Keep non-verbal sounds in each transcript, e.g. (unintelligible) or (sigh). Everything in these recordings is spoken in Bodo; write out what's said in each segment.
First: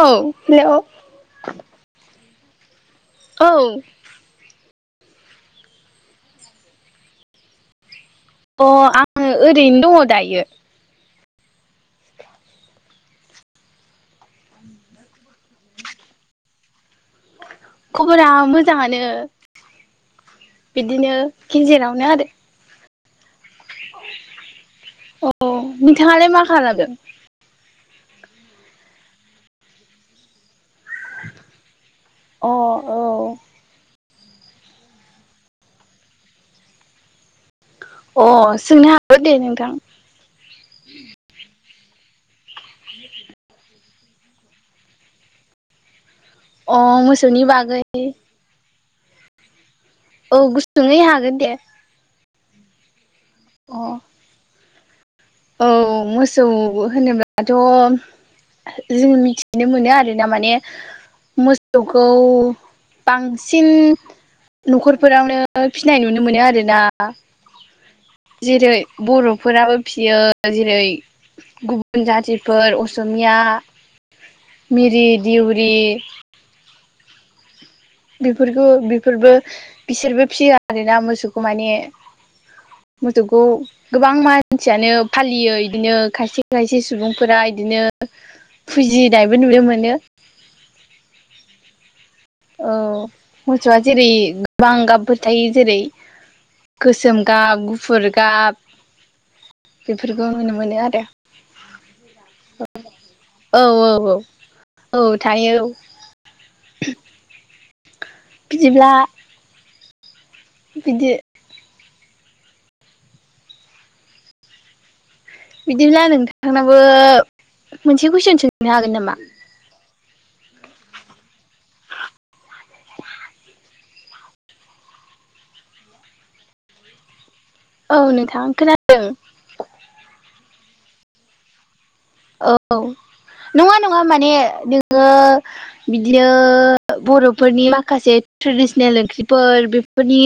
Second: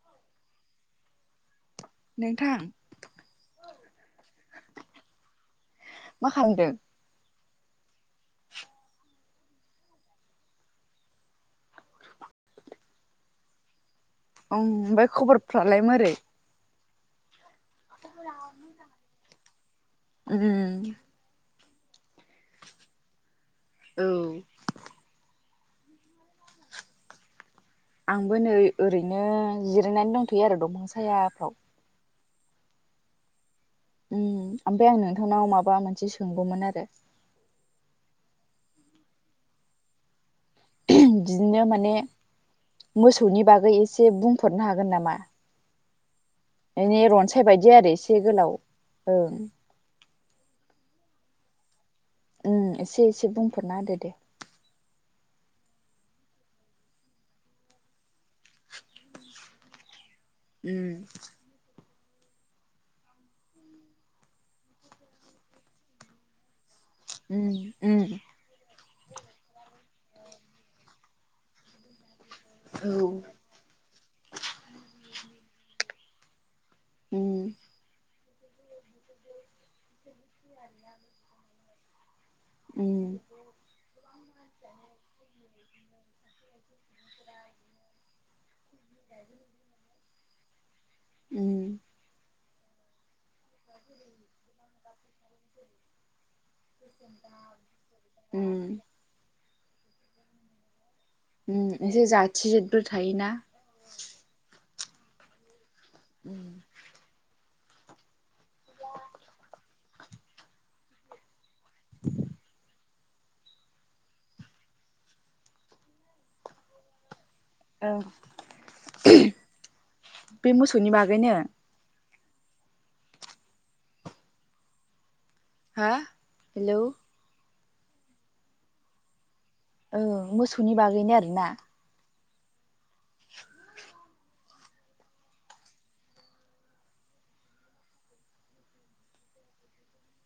औ हेल' नोंथां औ मा खालामदों अ आङो ओरैनो दङ दायो (inaudible) ओमफ्राय खबरफ्रालाय माबोरै खबरा मोजाङानो उम बिदिनो गेजेरावनो आरो औ अ नोंथाङा लाय मा खालामदों आंबो नै ओरैनो जिरायनानै दंथ'यो आरो दंफां सायाफ्राव अ औ ओमफ्राय आं नोंथांनाव माबा मोनसे सोंगौमोन आरो अ सोंनो हागौ दे नोंथां बिदिनो माने मोसौनि बागै एसे बुंफोररनो हागोन नामा अ बेै मोसौनि रनसाय बायदि बागै आरो एसे गोलाव ओं औ गुसुङै हागोन दे उम एसे एसे अ बुंफोरना होदो दे औ मोसौ होनोब्लाथ' जों मिथिनो मोनो आरो दा माने उम मोसौखौ बांसिन न'खरफोरावनो फिनाय नुनो मोनो आरो ना उम उम जेरै बर'फोराबो फियो जेरै गुबुन जाथि बे फोर औ असमिया मिरि दिउरि उम बेफोरखौ बेफोरबो बिसोरबो फिया आरोना मोसौखौ माने उम मथौ खौ गोबां मानसियानो फालियो इदिनो खायसे खायसे सुबुंफोरा इदिनो फुजिनायबो नुनो मोनो उम औ मोसौआ जेरै गोबां गाबफोर थायो जेरै गोसोम गाब गुफुर गाब उम बेफोरखौ नुनो मोनो आरो एसे जाथि जेदबो थायोना औ औ औ औ थायो (inaudible) बिदिब्ला बिदि (inaudible) बिदिब्ला नोंथांनाबो ओं मोनसे कुइसन सोंनो हागोन नामा? बे मोसौनि बागैनो हा हेलौ औ नोंथां खोनादों। ओ मोसौनि बागैनो आरोना? औ नङा नङा माने नोङो बिदिनो बर'फोरनि माखासे ट्रेडिसनेल ओंख्रिफोर बेफोरनि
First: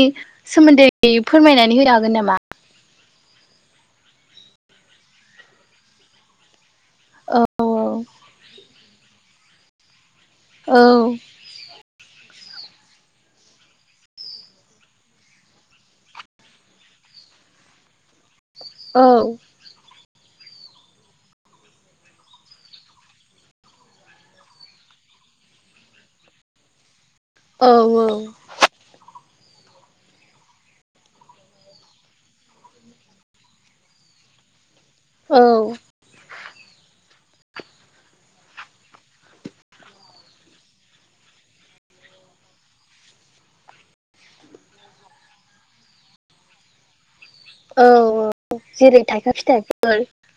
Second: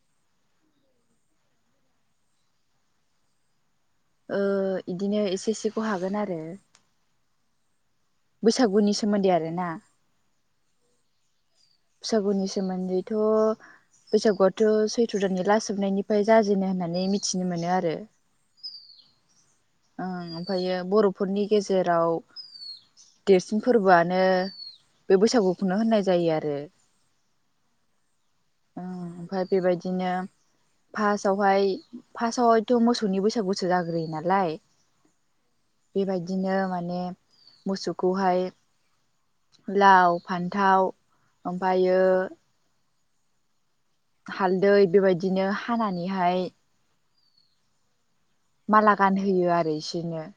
सोमोन्दै फोरमायनानै होनो हागोन नामा? ओ इदिनो एसे एसेखौ हागोन आरो औ औ बैसागुनि सोमोन्दै आरो ना औ बैसागुनि सोमोन्दैथ' बैसागुआथ' सैथ्र' दाननि लास जोबनायनिफ्राय जाजेनो होननानै मिथिनो मोनो आरो औ ओं ओमफायो बर'फोरनि गेजेराव देरसिन फोरबोआनो बे बैसागुखौनो होननाय जायो आरो औ औ ओं ओमफाय बेबायदिनो फास्स्टआवहाय फास्स्टआवहायथ' मोसौनि बैसागुसो जाग्रोयो नालाय औ बिबायदिनो माने मोसौखौहाय लाव फान्थाव ओमफायो हालदै बेबायदिनो हानानैहाय औ औ माला जेरै थाइखा गानहोयो आरो फिथाइफोर इसोरनो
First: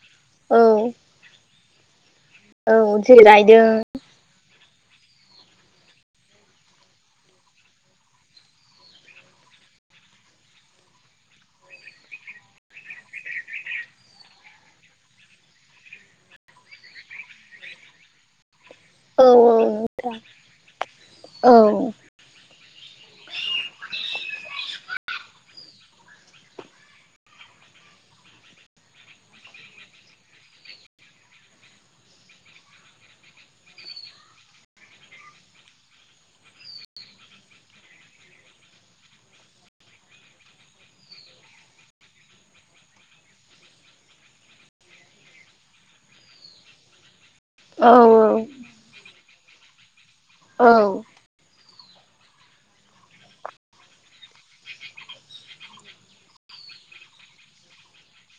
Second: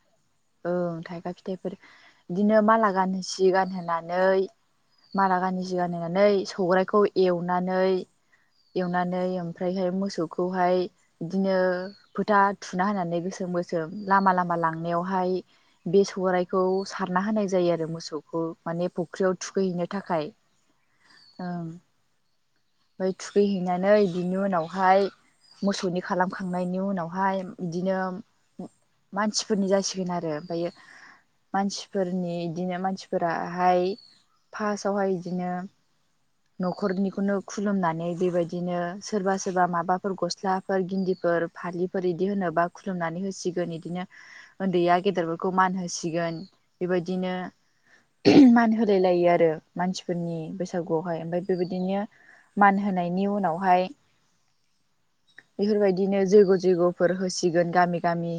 औ ओं थाइखा फिथाइफोर इदिनो औ माला गानहो जेरै सि रायदों गानहोना नानै माला गानोसे गानहोनानै सौरायखौ एवनानै एवनानै ओमफ्रायहाय मोसौखौहाय इदिनो फोथा थुना होनानै गोसोम गोसोम लामा लामा लांनायावहाय बे सौराइखौ सारना होनाय जायो आरो मोसौ (unintelligible) माने औ फुख्रियाव थुखैहैनो थाखाय औ ओं ओमफाय थुखैहैनानै बिनि उनावहाय मोसौनि खालामखांनायनि उनावहाय इदिनो मानसिफोरनि जासिगोन आरो ओमफायो मानसिफोरनि इदिनो मानसिफोराहाय फासावहाय इदिनो न'खरनिखौनो खुलुमनानै बेबायदिनो सोरबा सोरबा माबाफोर गस्लाफोर गिन्दिफोर फालिफोर इदि होनोबा खुलुमनानै होसिगोन इदिनो ओन्दैया गेदेरफोरखौ मान होसिगोन बेबायदिनो औ मान होलाय लायो आरो मानसिफोरनि औ बैसागु ओमफाय बेबायदिनो मान होनायनि उनावहाय बेफोरबायदिनो जैग' जयग'फोर होसिगोन गामि गामि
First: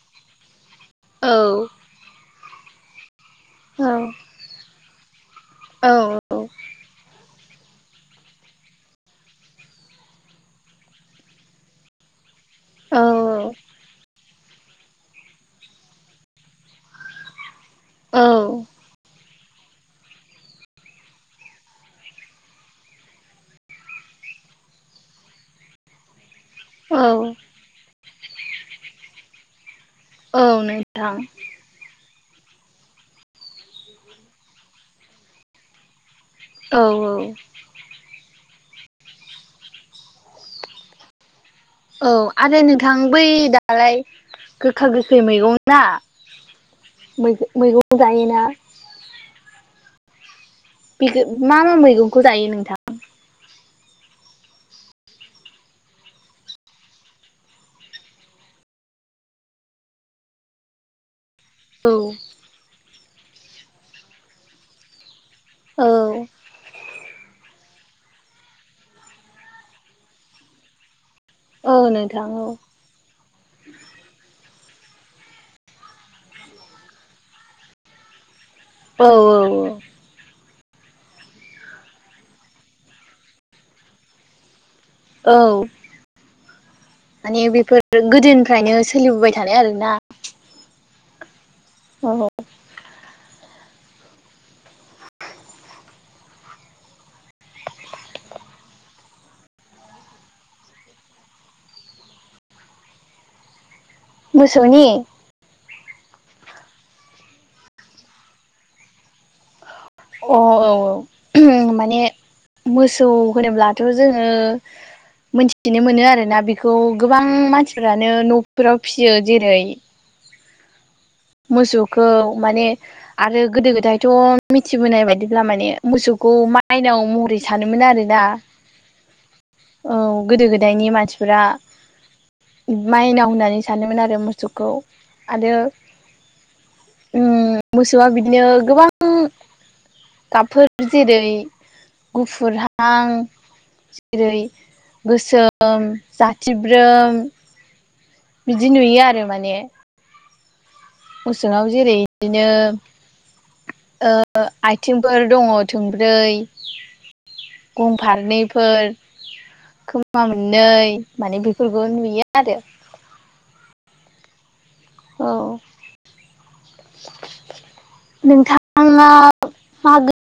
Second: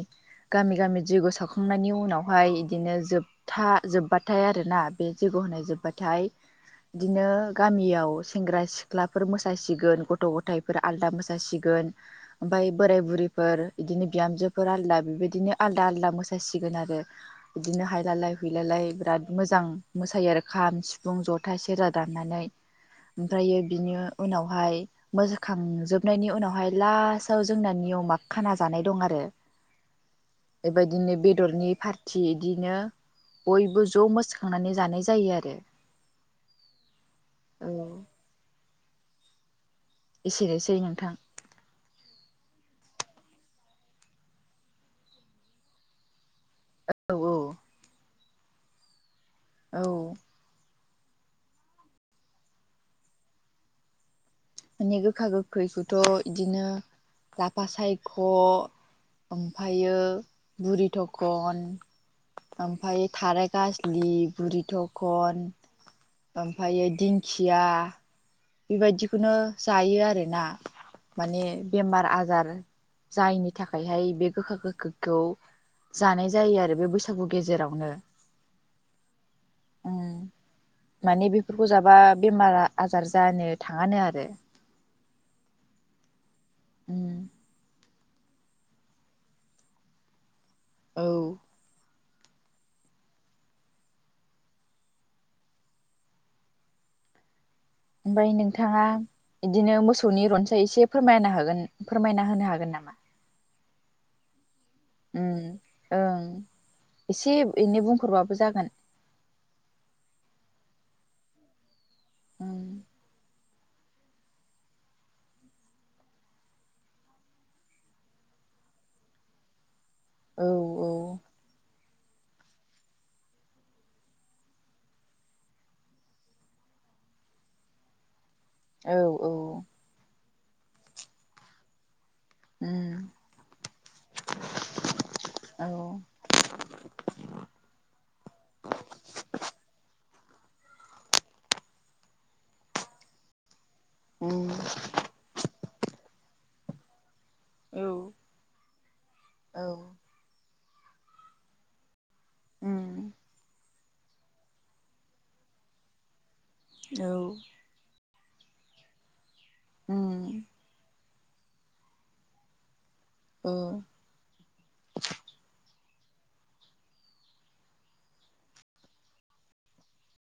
गामि गामि जैग औ सावखांनायनि उनावहाय इदिनो जोबथा जोब्बाथाय आरो ना बे जैग होनाय जोबथाय औ इदिनो गामियाव सेंग्रा सिख्लाफोर मोसासिगोन गथ' गथायफोर आलदा मोसासिगोन। ओमफ्राय बोराय बुरैफोर बिदिनो बिहामजोफोर आलदा बेबायदिनो आलदा आलदा मोसासिगोन आरो। बिदिनो हायलालाय औ हुइलालाय बिराद मोजां मोसायो आरो खाम सिफुं जथा सेरजा दा नानै ओमफ्रायो बिनि उनावहाय मोनखांजोबनायनि उनावहाय औ लासाव जोंना नियमा खाना जानाय दं आरो। औ नोंथां बेबायदिनो बेदरनि फार थि इदिनो बयबो ज' मोसाखांनानै जानाय जायो आरो। औ औ। औ। एसेनोसै नोंथां। औ आरो नोंथां बै दालाय गोखा गोखै मैगं ना औ मैगं मैगं जायोना। औ। (unintelligible) मा मा मैगं'खौ जायो नोंथां? माने गोखा गोखैखौथ' बिदिनो लाफा सायख' ओमफ्रायो बुरि थखन औ। ओमफ्राय थाराय गाजलि, बुरि थखन औ ओम ओमफायो दिंखिया बेबायदिखौनो जायो आरोना माने औ बेमार नोंथां आजार औ जायनि थाखायहाय बे गोखा गोखैखौ जानाय जायो आरो बे बैसागु गेजेरावनो। औ औ। उम माने बेफोरखौ जाबा बेमार आजार जानो थाङानो आरो। औ। उम माने बेफोरो गोदोनिफ्रायनो सोलिबोबाय थानाय आरोना। औ। ह ह। ओमफ्राय नोंथाङा बिदिनो मोसौनि रनसाय एसे फोरमायनो हागोन फोरमायना होनो हागोन नामा? मोसौनि! उम ओं एसे एनै बुंफोरबाबो जागोन। अ औ औ (unintelligible) माने उम मोसौ होनोब्लाथ' जोङो मोनथिनो मोनो आरोना बेखौ गोबां मानसिफ्रानो न'फोराव फियो जेरै औ औ। मोसौखौ माने आरो गोदो गोदायथ' मिथिबोनाय बायदिब्ला माने मोसौखौ माइनाव महरै सानोमोन आरोना। औ औ। औ गोदो गोदायनि मानसिफोरा उम माइनाव होननानै सानोमोन आरो मोसौखौ आरो औ उम मोसौआ बिदिनो गोबां गाबफोर जेरै गुफुरहां जेरै उम गोसोम जाथिब्रोम औ। बिदि नुयो आरो माने। मोसौआव जेरै बिदिनो उम ओ ओ आथिंफोर दङ' थोंब्रै। औ। गं फारनैफोर, खोमा उम मोननै। माने बेफोरखौ नुयो आरो। ओहो। औ। (inaudible) नोंथाङ मा मागो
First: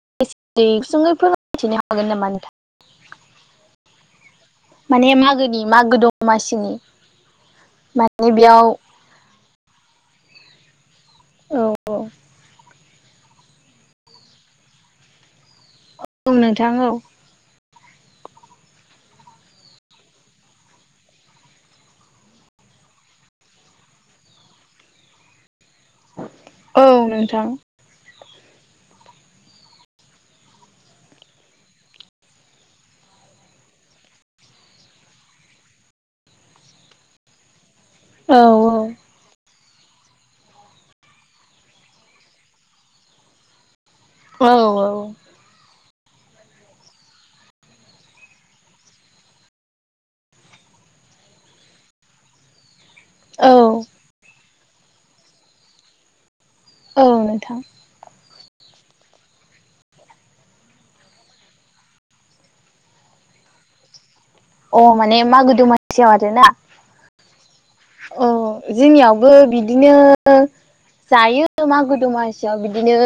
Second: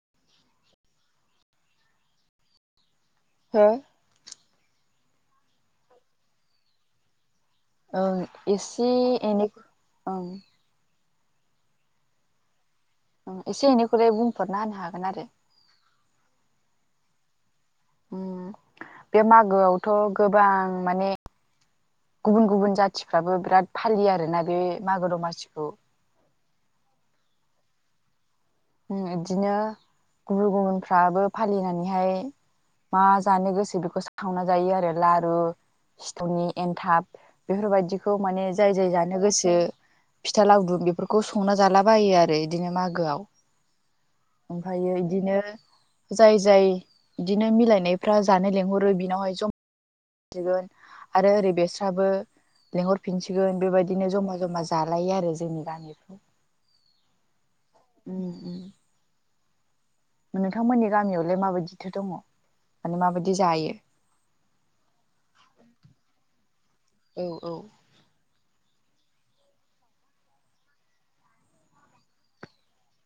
सोमोन्दै (unintelligible) मिथिनो हागोन नामा नोंथां? हो? माने मागोनि मागो दमासिनि। ओं माने बेयाव एसे एनै ओं औ औ। एसे एनैखौलाय बुंफोरना होनो हागोन आरो। नोंथां औ उम बे मागोआवथ' गोबां माने गुबुन गुबुन जाथिफ्राबो बिराद फालियो आरोना बे मागो दमासिखौ। औ नोंथां। उम बिदिनो गुबुन गुबुनफ्राबो फालिनानैहाय मा जानो गोसो बेखौ सावना जायो आरो लारु सिथावनि एनथाब बेफोरबायदिखौ औ माने जाय जाय जानो गोसो फिथा लावदुम बेफोरखौ संना जालाबायो आरो बिदिनो मागोआव। औ ओमफ्रायो बिदिनो जाय जाय बिदिनो मिलायनायफ्रा जानो लेंहरो बिनावहाय ज आरो ओरै बेस्राबो औ लिंहरफिनसिगोन बेबायदिनो जमा जमा जालायो आरो जोंनि गामिफ्राव। औ नोंथां। (unintelligible) नोंथांमोननि गामियावलाय माबायदिथो दङ? माने माबायदि जायो? अ माने मागो दमासियाव आरो ना। औ औ अ जोंनियावबो बिदिनो जायो मागो दमासियाव बिदिनो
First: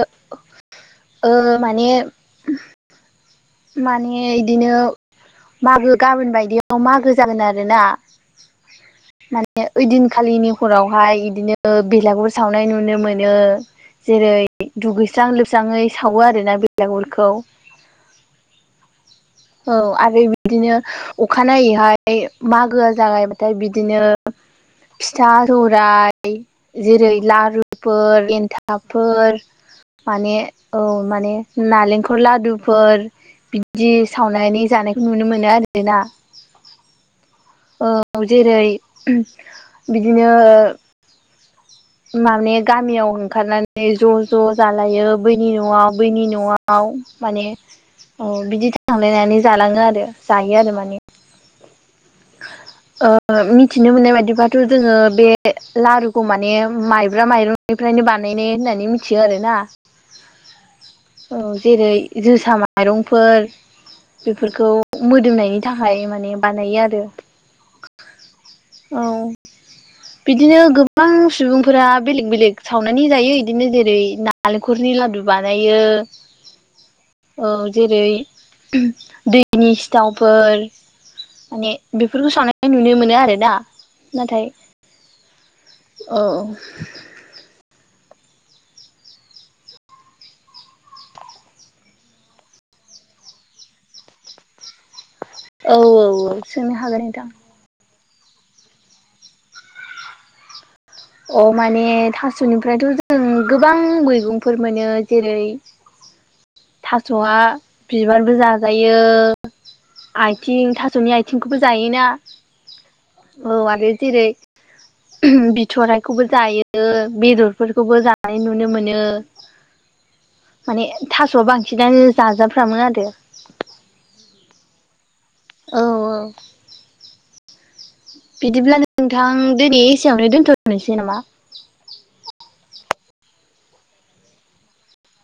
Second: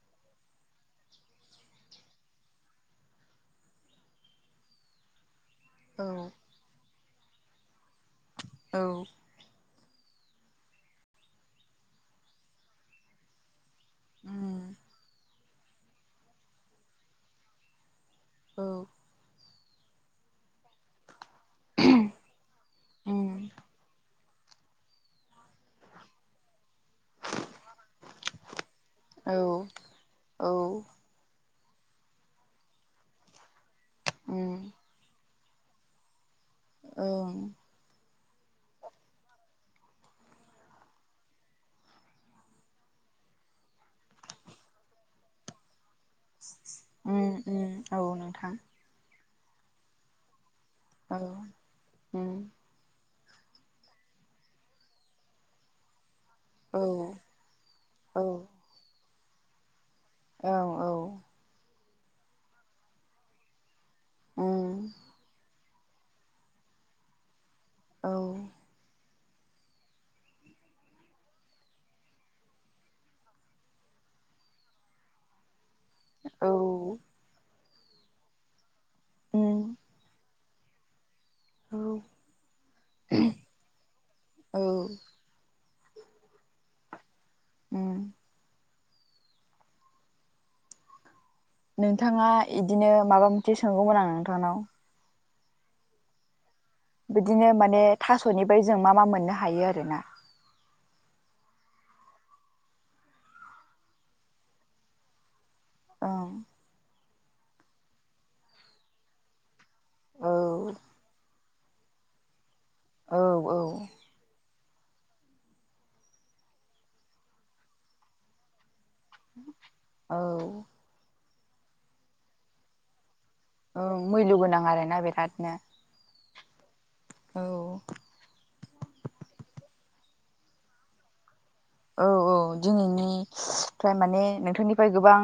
ओ माने माने बिदिनो मागो गाबोन बायदियाव मागो जागोन आरोना। औ। माने ओइदिनखालिनि हरावहाय बिदिनो बेलागुर सावनाय नुनो मोनो। जेरै दुगैस्रां लोबस्राङै सावो आरो ना बेलागुरखौ। औ। औ आरो बिदिनो अखानायैहाय मागोआ जागायबाथाय बिदिनो (unintelligible) फिथा रराय जेरै लारुफोर एनथाबफोर औ माने औ। माने नालेंखल लादुफोर बिदि सावनानै जानायखौ नुनो मोनो आरो। (unintelligible) औ। औ जेरै बिदिनो माने गामियाव ओंखारनानै ज' ज' जालायो बैनि न'आव बैनि न'आव माने औ नोंथां बिदि थांलायनानै जालाङो आरो जायो आरो माने। (unintelligible) ओ मिथिनो मोननाय बाददिबाथ' जोङो बे लारु खौ माने औ माइब्रा माइरंनिफ्रायनो बानायनाय होननानै मिथियो आरोना। औ औ। औ जेरै जोसा माइरंफोर बेफोरखौ मोदोमनायनि थाखाय माने बानायो आरो। औ। औ। बिदिनो गोबां सुबुंफोरा बेलेग बेलेग सावनानै जायो इदिनो जेरै ना नालेखरनि लादु बानायो। औ। औ जेरै औ दैनि सिथावफोर माने औ बेफोरखौ सावनाय नुनो मोनो आरोना नाथाय औ। औ। उम। नोंथाङा इदिनो माबा मोनसे सोंगौमोन आं नोंथांनाव। औ औ औ। सोंनो हागोन। नोंथां बिदिनो माने थास'निफ्राय जों मा मा मोननो हायो आरोना। अ माने थास'निफ्रायथ' जों गोबां मैगंफोर मोनो जेरै ओं। थास'आ बिबारबो जाजायो औ आथिं थास'नि आथिं बिखौबो जायोना औ आरो जेरै बि थराइखौबो जायो बेदरफोरखौबो जानाय नुनो मोनो। औ। माने थास'आ बांसिनानो जाजाफ्रामोन आरो। औ मैल' गोनां आरो ना बिरादनो। औ औ। औ। बिदिब्ला नोंथां दिनै एसेयावनो दोन्थ'नोसै नामा? औ औ दिनैनिफ्राय माने नोंथांनिफ्राय गोबां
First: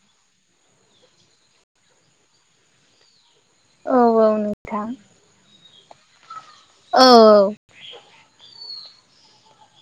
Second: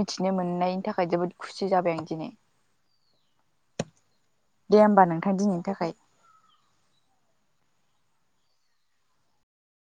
मिथिनो मोननायनि थाखाय जोबोद खुसि जाबाय आं दिनै औ औ दे नोंथां होमबा नोंथां दिनैनि थाखाय। औ।